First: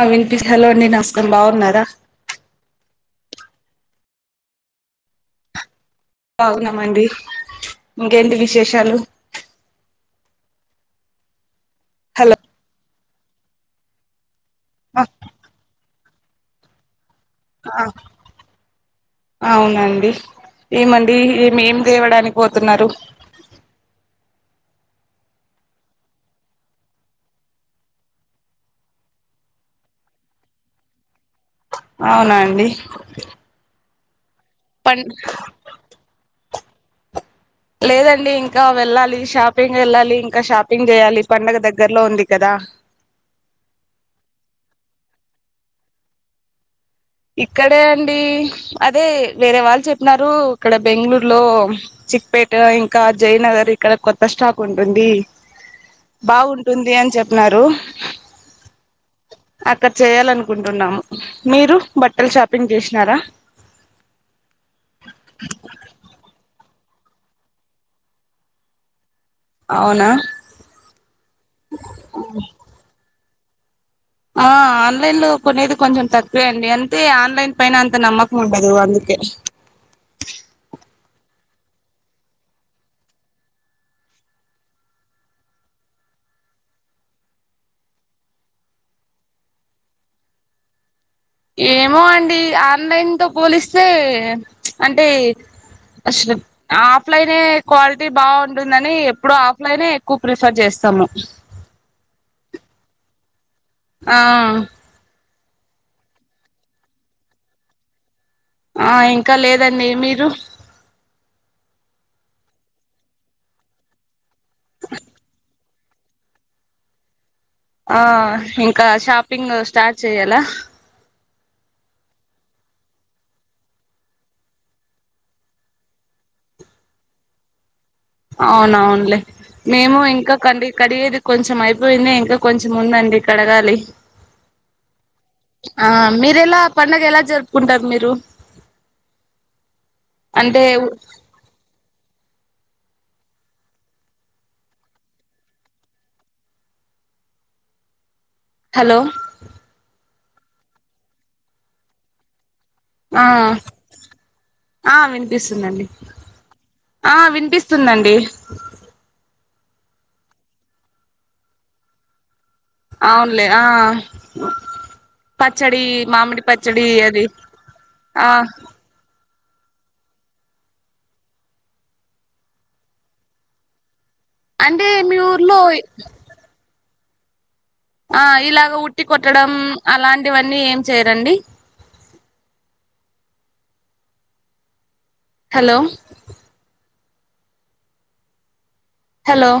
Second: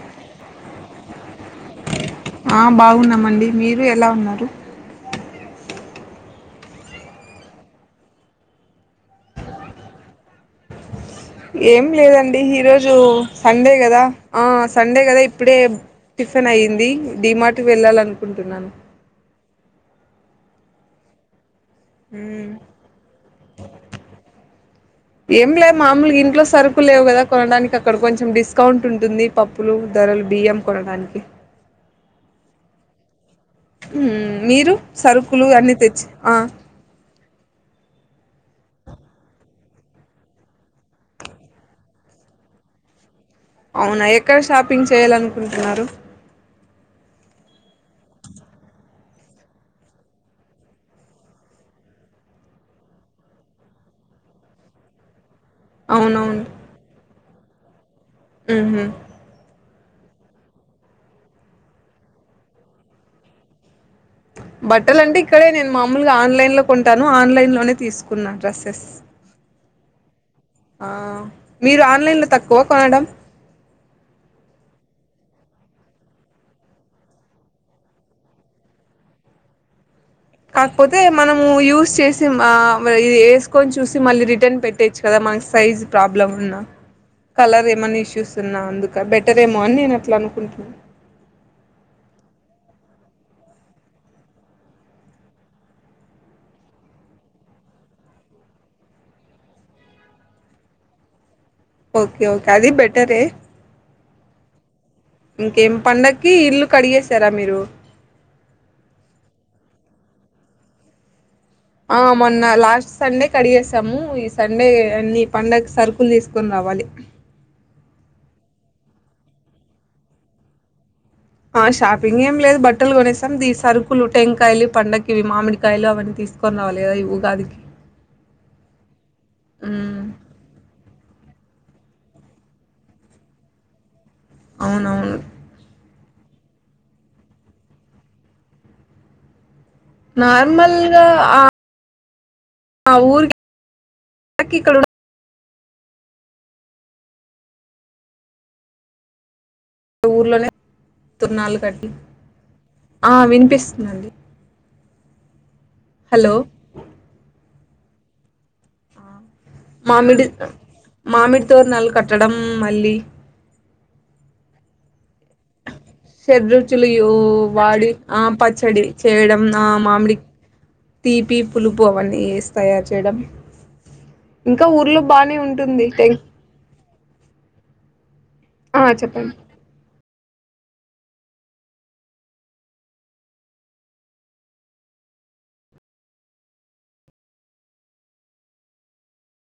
ఆ వినిపిస్తా హలో అ నమస్కారం బాగున్నారా మ్మండి మీరు ఎలా ఉన్నారు బాగున్నామండి ఇంకేంటి విశేషాలు ఏం హలో లేదండి ఈరోజు సండే కదా ఆ సండే కదా ఆ ఇప్పుడే టిఫెన్ అయ్యింది డిమార్ట్ వెళ్ళాలనుకుంటున్నాను అవునండి ఏమండి ఏమేమి తేవడానికి పోతున్నారు ఏం లే మామూలుగా ఇంట్లో సరుకు లేవు కదా కొనడానికి అక్కడ కొంచెం డిస్కౌంట్ ఉంటుంది పప్పులు ధరలు బియ్యం కొనడానికి అవునాండి మీరు సరుకులు అన్ని తెచ్చి ఆ లేదండి ఇంకా వెళ్ళాలి షాపింగ్ వెళ్ళాలి ఇంకా షాపింగ్ చేయాలి పండగ దగ్గరలో ఉంది కదా అవునా ఎక్కడ షాపింగ్ చేయాలనుకుంటున్నారు ఇక్కడే అండి అదే వేరే వాళ్ళు చెప్పినారు ఇక్కడ బెంగళూరులో చిక్పేట ఇంకా జయనగర్ ఇక్కడ కొత్త స్టాక్ ఉంటుంది బాగుంటుంది అని చెప్పన్నారు మ్ హు అక్కడ చేయాలనుకుంటున్నాము మీరు బట్టలు షాపింగ్ చేసినారా బట్టలు అంటే ఇక్కడే నేను మామూలుగా ఆన్లైన్ లో కొంటాను ఆన్లైన్లోనే తీసుకున్నాను డ్రెస్సెస్ అవునా ఆ మీరు ఆన్లైన్ లో తక్కువ కొనడం ఆ ఆన్లైన్ లో కొనేది కొంచెం తక్కువే అండి అంతే ఆన్లైన్ పైన అంత నమ్మకం ఉండదు అందు ఓకే అయితే మనము యూస్ చేసి ఇది వేసుకొని చూసి మళ్ళీ రిటర్న్ పెట్టొచ్చు కదా మనకి సైజు ప్రాబ్లమ్ ఉన్నా కలర్ ఏమన్నా ఇష్యూస్ ఉన్నా అందుక బెటర్ ఏమో అని నేను అట్లా అనుకుంటున్నా ఏమో అండి ఆన్లైన్ తో పోలిస్తే అంటే అసలు ఆఫ్లైనే క్వాలిటీ బాగుంటుందని ఎప్పుడు ఆఫ్లైనే ఎక్కువ ప్రిఫర్ చేస్త స్తాము ఓకే ఓకే అది బెటరే ఆ ఇంకేం పండకి ఇల్లు కడిగేశారా మీరు ఆ ఇంకా లేదండి మీరు ఆ మొన్న లాస్ట్ సండే కడిగేసాము ఈ సండే అన్ని పండగ సరుకులు తీసుకొని రావాలి ఆ ఇంకా షాపింగ్ స్టార్ట్ చెయ్యాలా ఆ షాపింగ్ ఏం లేదు బట్టలు కొనేస్తాం ద సరుకులు టెంకాయలు పండకి ఇవి మామిడికాయలు అవన్నీ కొనాలిగ ఉగాదికి అవునవునులే మేము హ్మ్ ఇంకా కం కడిగేది కొంచెం అయిపోయింద ఇంకా కొంచెం ఉందండి కడగాలి అవునవును ఆ మీర ఎలా పండగ ఎలా జరుపుకుంటారు మీరు అంటే నార్మల్గా ఆ ఊర్కిక క హలో ఇ ఊర్లోనే తురునాలు కడ్లి ఆ ఆ వినిపిస్తుందిండి హలో! ఆ వినిపిస్తు వస్తుందండి మామిడి మామిడితోర్నల్ కట్టడంం అవునులే ఆ పచ్చడి మామిడి షేడరుచులు పచ్చడి రుచులు అది వాడి ఆ పచ్చడి చేయడం మామిడి తీపి పులుపు అవన్నీ ఏసి తయారు చేయడం ఇంకా అంటే ఊర్లో మీ బానే ఊర్లో ఉంటుంది టం ఆ ఇలాగ ఉట్టి చెప్పండి. కొట్టడం అలాంటి లాంటివన్నీ ఏం చేయరండి హలో హలో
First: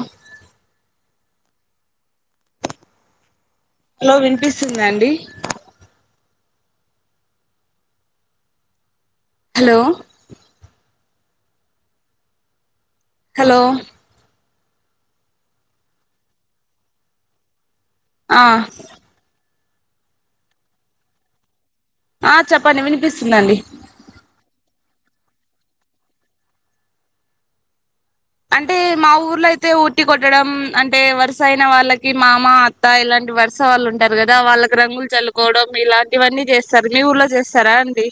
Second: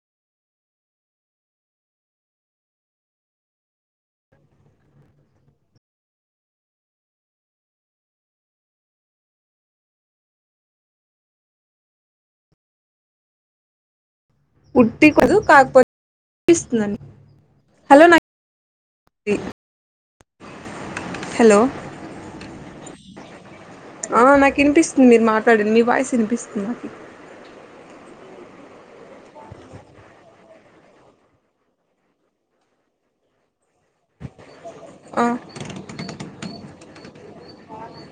హలో వినిపిస్తుందండి హలో హలో ఉట్టికదు కాకపోతేపిస్తుందండి హలో ఆ హలో ఆ చెప్పండి వినిపిస్తుందండి ఆ నాకు వినిపిస్తుంది మీరు మాట్లాడండి మీ వాయసు వినిపిస్తుంది నాకు అంటే మా ఊర్లో అయితే ఊటి కొట్టడం అంటే వరుస అయిన వాళ్ళకి మామ అత్తా ఇలాంటి వర్స వాళ్ళు ఉంటారు కదా వాళ్ళకి రంగులు ఆ చల్లుకోవడం ఇలాంటివన్నీ చేస్తారు మీ ఊర్లో చేస్తారా అండి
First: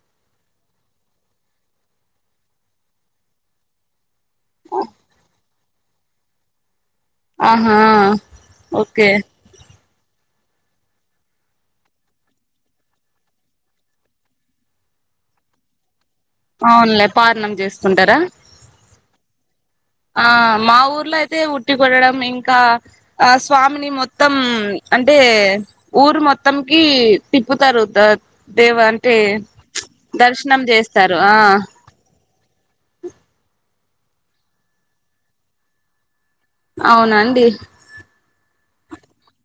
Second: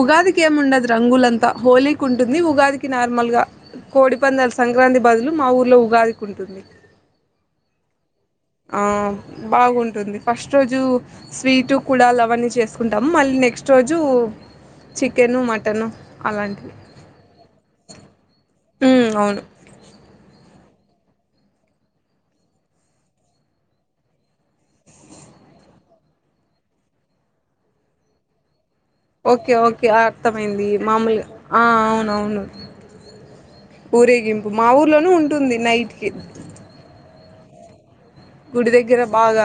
ఉగాదికి ఏమిండదు రంగులంతా హోలీకి ఉంటుంది ఉగాదికి నార్మల్ గా కోడి ఒప్పందాల సంక్రాంతి బదులు మా ఊర్లో ఉగాదికుంటుంది ఆహా ఆ ఓకే బాగుంటా ఉంటుంది ఫస్ట్ రోజు స్వీట్ కూడా అలావన్నీ చేసుకుంటాము మళ్ళీ నెక్స్ట్ రోజు చికెను మటన్ అలాంటివి అవునులే పారణం చేసుకుంటారా అవును ఆ మా ఊర్లో అయితే ఉట్టి కొడడం ఇంకా ఆ స్వామిని మొత్తం అంటే ఊరు మొత్తంకి తిప్పుతారు దేవ అంటే ఓకే ఓకే దర్శనం అర్థమైంది చేస్తారు మామూలు ఆ అవునవును ఊరేగింపు మా ఊర్లోనూ ఉంటుంది నైట్కిి అవునాండి గుడి దగ్గర బాగా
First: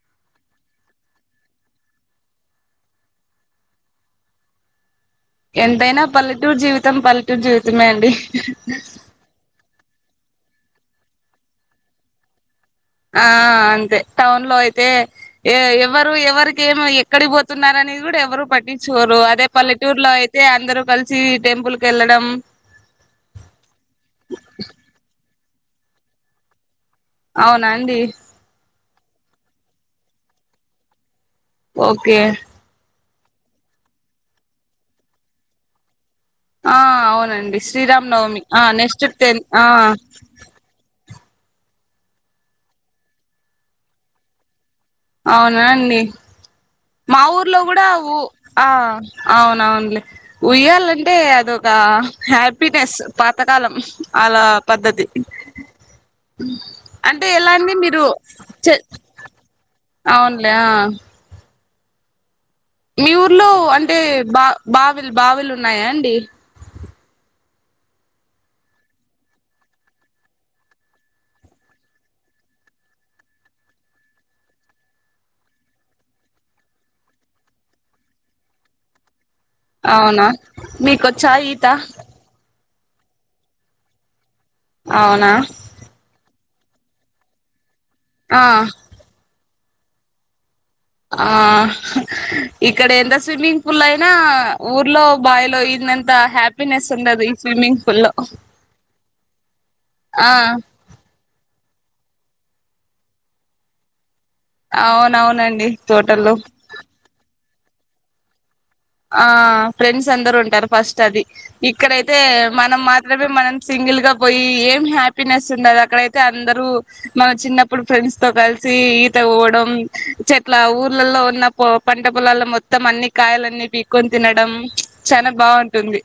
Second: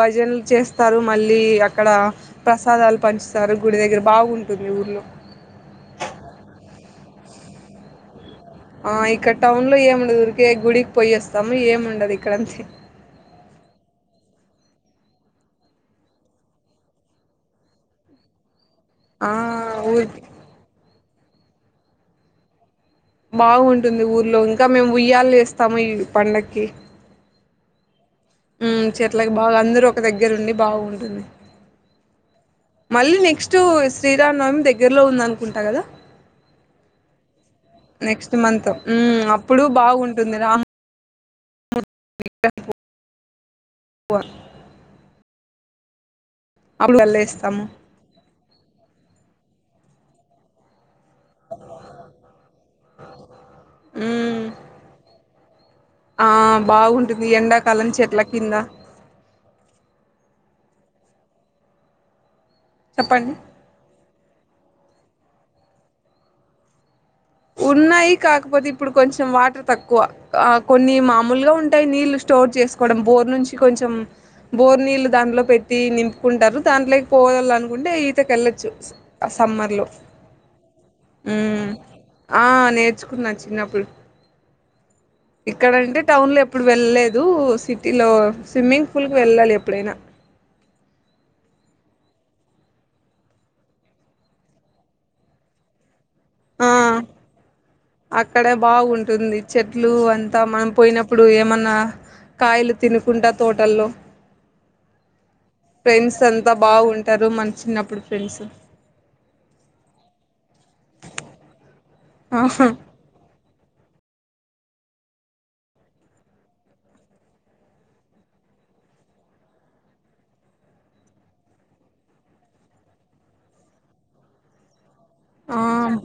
భజనలు చేస్తారు మళ్ళీ అక్కడ ప్రసాదాలు పంచు సరు గుడి దగ్గర బాగుంటంది ఊర్లో ఎంతైనా పల్లెటూరు జీవితం పల్లెటూరు జీవితమే అండి ఆ ఇక్కడ టౌన్ లో ఏమిండదుఊరికే గుడికి పోయ వస్తాము ఏముండదు ఇక్కడంత ఆ అంతే టౌన్ లో అయితే ఎవరు ఎవరిక ఏం ఎక్కడి పోతున్నారని ది కూడా ఎవరు పట్టి చూరు ఆ అదే పల్లెటూరు లో ఊరికి అయితే అందరుూ కలిసి టెంపుల్ క వెళ్ళడం బాగుంటుంది ఊర్లో ఇంకా మేము ఉయ్యాాల ఏస్తాము ఈ పండకి అవునాండి చెట్లకి బాగా అందరు ఒక దగ్గరు ఉండి బాగుంటుంది ఓకే మళ్ళీ నెక్స్ట్ శ్రీరామ్ నవమి దగ్గర్లో ఉంద అనుకుంటా కదా ఆ అవునండి శ్రీరామ్ నెక్స్ట్ నవమి ఆ మంత్ నెక్స్ట్ టెన్ ఆ అప్పుడు బాగుంటుంది రా [unintelligible] అవునా అండి అప్పుడు మా ఊర్లో వెళ్ళేస్తాము కూడ ఉ ఆ అవున్ అవునులే ఉయ్యల్ అంటే అదొక హ్యాపీనెస్ పాతకాలం అలా ఉమ్ పద్ధతి ఆ బాగుంటుంది అంటే ఎలా అండి ఎండాకాలం మీరు చెట్ల కింద అవును లే మీ చెప్పండి ఊర్లో అంటే బా బావిల్ బావిలు ఉన్నాయ అండి ఉన్నాయి కాకపోతే ఇప్పుడు కొంచెం వాటర్ తక్కువ ఆ కొన్ని మామూల్గా ఉంటాయి నీళ్ళు స్టోర్ చేసుకోవడం బోర్ నుంచి కొంచెం బోర్ నీళ్ళు దాంట్లో పెట్టి నింపుకుంటారు దాంట్లోకి పోవాలనుకుంటే ఈతకి వెళ్ళొచ్చు సమ్మర్ లో అవునా మీకొచ్చా ఈత ఉమ్ ఆ నేర్చుకున్నా చిన్నప్పుడు అవునా ఇక్కడంటే టౌన్ లో ఎప్పుడు వెళ్ళలేదు సిటీ లో ఆ స్విమ్మింగ్ ఫూల్ కి వెళ్ళాలి ఎప్పుడు ఎప్పుడైన ఆ ఇక్కడ ఎంత స్విమ్మింగ్ పూల్ అయినా ఊర్లో బావిలో ఈ దినం అంత ఆ హ్యాపీినెస్ ఉండదు ఈ స్విమ్మింగ్ పూల్లో అక్కడే బాగుంటుంది ఆ ఇప్పుడు ఏమన్న కాయలు తినుకుంటా తోటల్లో అవునవునండి ఫ్రెండ్స్ తోటల్లో అంత బాగుంటారు మన చిన్నప్పుడు ఫ్రెండ్స్ ఆ ఫ్రెండ్స్ అందరుూ ఉంటారు ఫస్ట్ అది ఇక్కడైతే ఆహా మనం మాత్రమే మనం సింగిల్ గా పోయి ఏం హ్యాపీనెస్ ఉండదు అక్కడైతే అందరూ మన చిన్నప్పుడు ఫ్రెండ్స్ తో కలిసి ఈత పోవడం చెట్ల ఊర్లలో ఉన్న పంట పొలాల్లో మొత్తం అన్ని కాయలన్నీ పీక్కోన్ తినడం చానా ఆ బాగుంటుంది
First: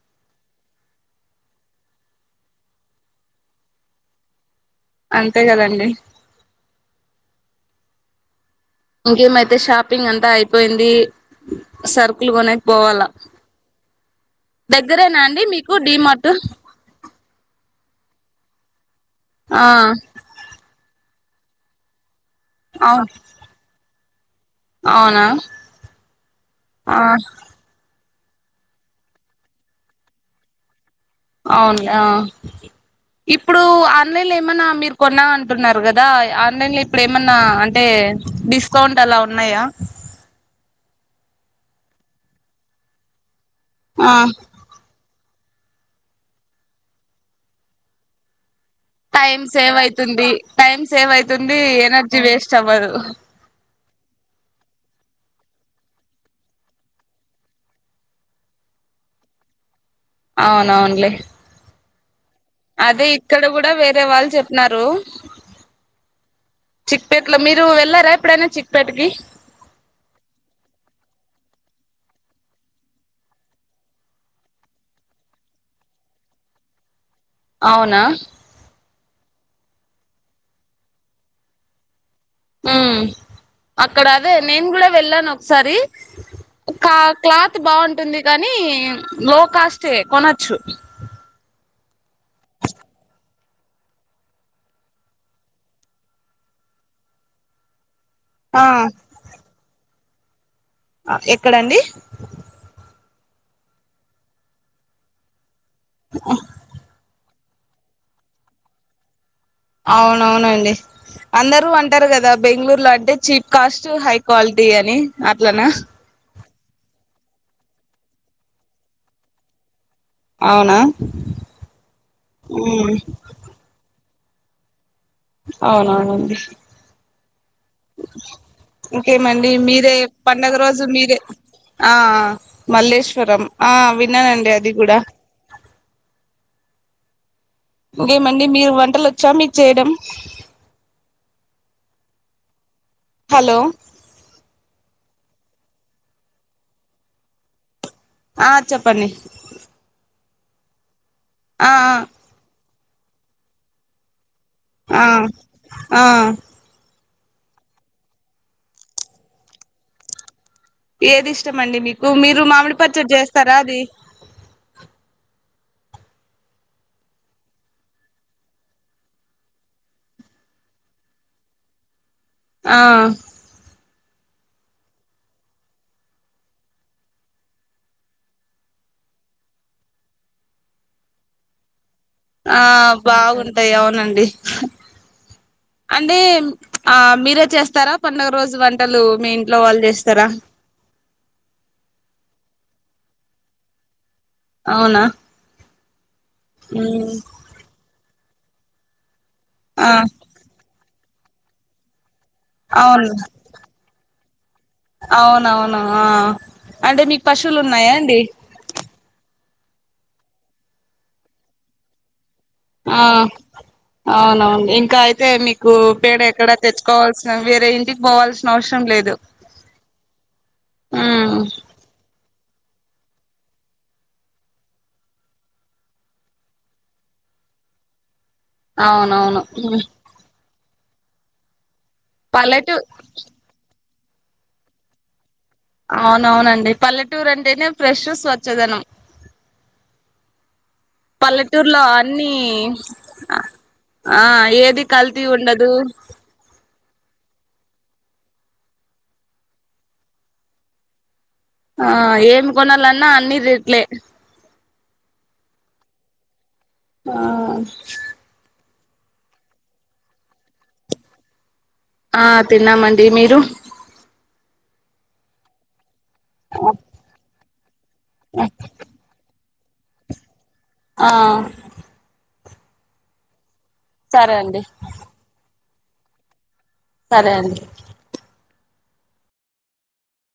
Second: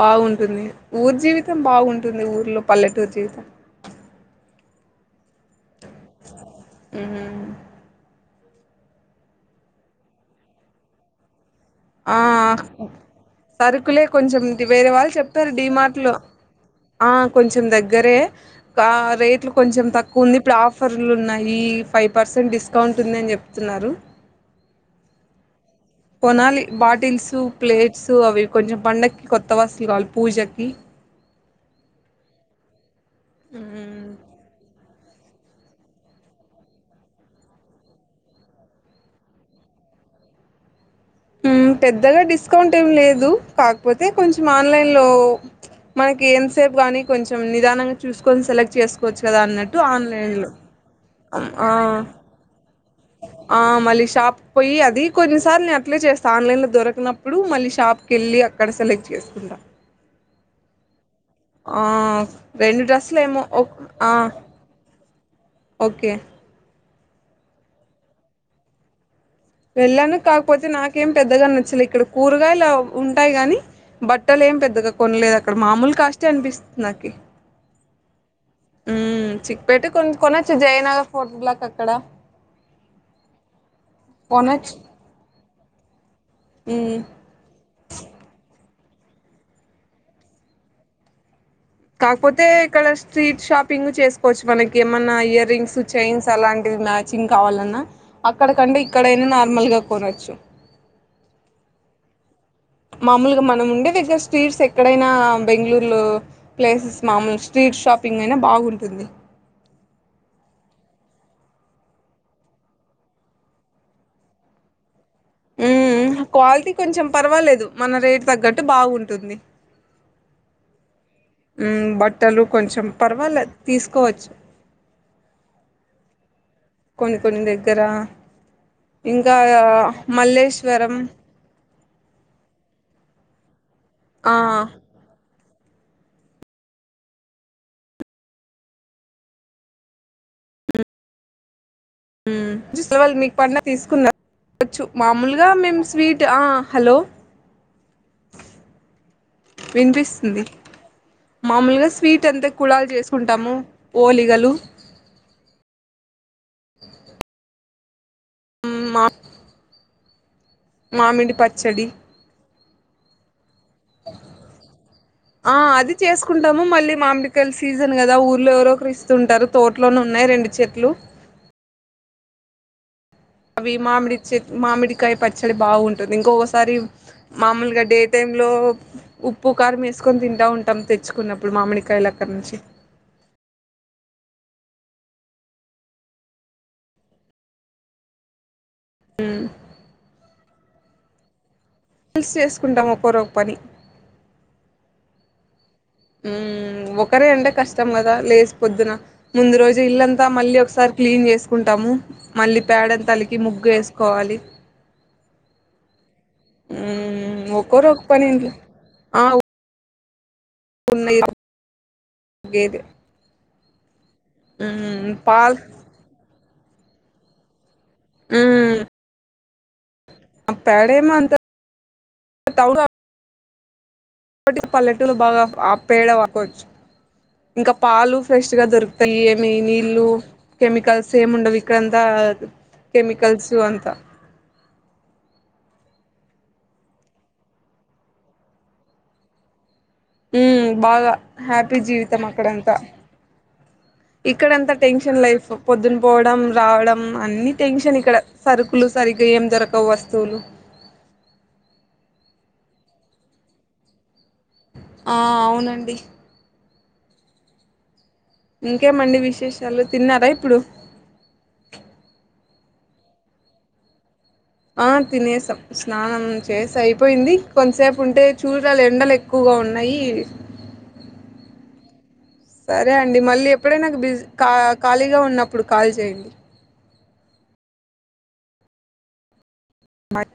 బాగుంటుంది ఊర్ జీవి తం బాగుంటుంది ఊరిలో పల్లెటూరు జీవితం అంతే కదండి ఉమ్. ఇంకేమైతే షాపింగ్ అంతా అయిపోయింది ఆ సర్కుల్ కొనేక్ పోవాలా సరుకులే కొంచెం వేరే వాళ్ళు దగ్గరేనా అండి చెప్తారు మీకు డిమార్ట్లో డిమార్ట్ కొంచెం దగ్గరే రేట్లు ఆ కొంచం తక్కువ ఉంది ఇప్పుడు ఆఫర్లు ఉన్నాయి ఫైవ్ పర్సెంట్ డిస్కౌంట్ ఉంది అని చెప్తున్నారు అవున కొనాలి బాటిల్స్ ప్లేట్ సో అవి కొంచం పండక్కి కొత్త వాస్తులు కావాలి పూజకి అవున్ యా ఇప్పుడు మ్మ్ ఆన్లైన్లో ఏమనా మీరు కొన్నా అంటున్నారు కదా ఆన్లైన్ లో ఇప్పుడు ఏమన్నా అంటే డిస్కౌంట్ అల ఉన్నాయా పెద్దగా డిస్కౌంట్ ఏమి లేదు కాకపోతే ఆ కొంచెం ఆన్లైన్ లో మనకి ఏం సేపు గానీ కొంచం నిదానంగా చూసుకొని సెలెక్ట్ చేసుకోవచ్చు కదా టైం సేవ్ అన్నట్టు అయితుంది ఆన్లైన్లో టైం సేవ్ అయితుంది ఎనర్జీ వేస్ట్ అవ్వదు ఆ మళ్ళీ షాప్క్ పోయి అది కొన్నిసార్లు నేన్ అట్లే చేస్తాను ఆన్లైన్లో దొరకనప్పుడు మళ్ళీ షాప్కి వెళ్ళి అక్కడ సెలెక్ట్ చేసుకుంటాను అవునవున్లే రెండు అదే డ్రెస్సులు ఇక్కడ ఏమో కూడ వేరే వాళ్ చెప్ినారు ఓకె చిక్పేట్ లో మీరు వెళ్ళార ఎప్పుడైన చిక్పేట్కిి వెళ్ళాను కాకపోతే నాకేం పెద్దగా నచ్చలే ఇక్కడ కూరగాయలు ఉంటాయి గాని బట్టలు ఏం పెద్దగా కొనలేదు అక్కడ మామూల కాష్టే అనిపిస్తుంది నాకి అవున చిక్ పెట్ కొ కొనొచ్చు జయనగర్ ఫోర్ట్ బ్లాక్ అక్కడ మ్మ్ అక్కడ అదే నేను కొనొచ్చు కూడా వెళ్ళాను ఒకసారి ఉమ్ క్లాత్ బాగుంటుంది కానీ లో కాస్ట్ ఏ కొనచ్చు కాకపోతే ఇక్కడ స్ట్రీట్ షాపింగ్ చేసుకోవచ్చు మనకి ఏమన్నా ఇయర్ రింగ్స్ చైన్స్ అలాంటివి మ్యాచింగ్ కావాలన్నా అక్కడ ఆ కంటే ఇక్కడైనా నార్మల్ గా కొనచ్చు ఎక్కడండి మామూలుగా మనం ఉండే దగ్గర స్ట్రీట్స్ ఎక్కడైనా బెంగుళూరు లో ప్లేసెస్ మామూలు స్ట్రీట్ షాపింగ్ అయినా బాగుంటుంది అవునవునండి అందరూ అంటారు కదా బెంగుళూరు లో అంటే చీప్ కాస్ట్ హై క్వాలిటీ అని అట్లనా మ్మ్ హ్ క్వాలిటీ కొంచెం పర్వాలేదు మన రేటు తగ్గట్టు బాగుంటుంది అవునా బట్టలు కొంచెం మ్మ్ పర్వాలే తీసుకోవచ్చు అవునవునండి కొన్ని కొన్ని దగ్గర ఇంకా ఇంకేమండి మీరే పండుగ రోజు మల్లేశ్వరం ఆ మల్లేశ్వరం ఆ ఆ విన్నానండి అది కూడా ఇంకేమండి మీకు వంటలు చేయడం వచ్చా మీ వొళ్ళు మీకు పండుగ కి తీసుకున్నారా మాములుగా మేమ్ స్వీట్ ఆ చెప్పండి వినిపిస్తుంది ఆ మామూలుగా స్వీట్ అంటే కుళాలు చేసుకుంటాము ఓలిగలు ఆ ఆ మ్మ్ మా ఏది మామిడి ఇష్టమండి పచ్చడి మీకు మీరు మామిడి పచ్చడి చేస్తారా అది ఆ అది చేసుకుంటాము మళ్ళీ మామిడికాయ సీజన్ కదా ఊర్లో ఎవరో ఒకరు ఇస్తుంటారు తోటలోనే ఉన్నాయి రెండు చెట్లు ఆ అవి మామిడి చెట్టు మామిడికాయ పచ్చడి బాగుంటుంది ఇంకొకసారి మామూలుగా డే టైమ్ లో ఉప్పు కారం వేసుకొని తింటా ఉంటాం మామిడికాయ తెచ్చుకున్నప్పుడు అక్కడ నుంచి ఆ బాగుంటాయి అవునండి అంటే ఆ మీరే చేస్తారా పండుగ రోజు మీ ఇంట్లో వాళ్ళు చేస్తారా కలిసి చేసుకుంటాం ఒకరో ఓ పని అవునా మ్మ్ ఒకరే అంటే కష్టం కదా లేచి పొద్దున ముందు రోజు ఆ ఇల్లంతా మళ్ళీ ఒకసారి క్లీన్ చేసుకుంటాము మళ్ళీ పేడను అవును నీళ్లలో కలిపి చల్లి ముగ్గు వేసుకోవాలి అవునవును అంటే మీకు ఉమ్ పశువులు ఒక్కొరు ఉన్నాయా ఒక అండి పని ఇంట్లో ఉన్నయ్ ఆ అవునవును ఇంకా ఉమ్ అయితే పాల్ మీకు పేడ ఎక్కడ తెచ్చుకోవాల్సిన పని లేదు పోవాల్సిన ఉమ్ అవసరం లేదు తవుడు ఇప్పటికి పల్లెటూరు లో బాగా ఆ పేడ వాడుకోవచ్చు ఇంకా పాలు ఫ్రెష్ గా దొరుకుతాయి అవునవును ఏమి ఉమ్ నీళ్లు కెమికల్స్ ఏమి ఉండవు ఇక పల్లెటూ కెమికల్స్ అంత అవునవునండి పల్లెటూరు అంటేనే ఫ్రెష్ స్వచ్ఛధనం మ్మ్ బాగా హ్యాపీ జీవితం అన్ని అక్కడంతా ఆ ఇక్కడంత ఏది టెన్షన్ కల్తీ లైఫ్ ఉండదు పొద్దున పోవడం రావడం అన్ని టెన్షన్ ఇక్కడ సరుకులు సరిగ్గా ఏం దొరకవు వస్తువులు. ఆ ఏమి కొనాలన్నా అన్ని రేట్లే. ఆ అవునండి. ఆ ఇంకేమండి విశేషాలు తిన్నారా ఇప్పుడు? ఆ తిన్నామండి మీరు ఆ తినేసాం స్నానం చేస అయిపోయింది, కొంసేపుంటే చూడల ఎండలె ఎక్కువగా ఉన్నయి. ఆ సరే అండి మళ్ళీ ఎప్పుడే నాకు బిజీ సరే అండి ఖాళీగా ఉన్నప్పుడు కాల్ చేయండి. సరే అండి మట్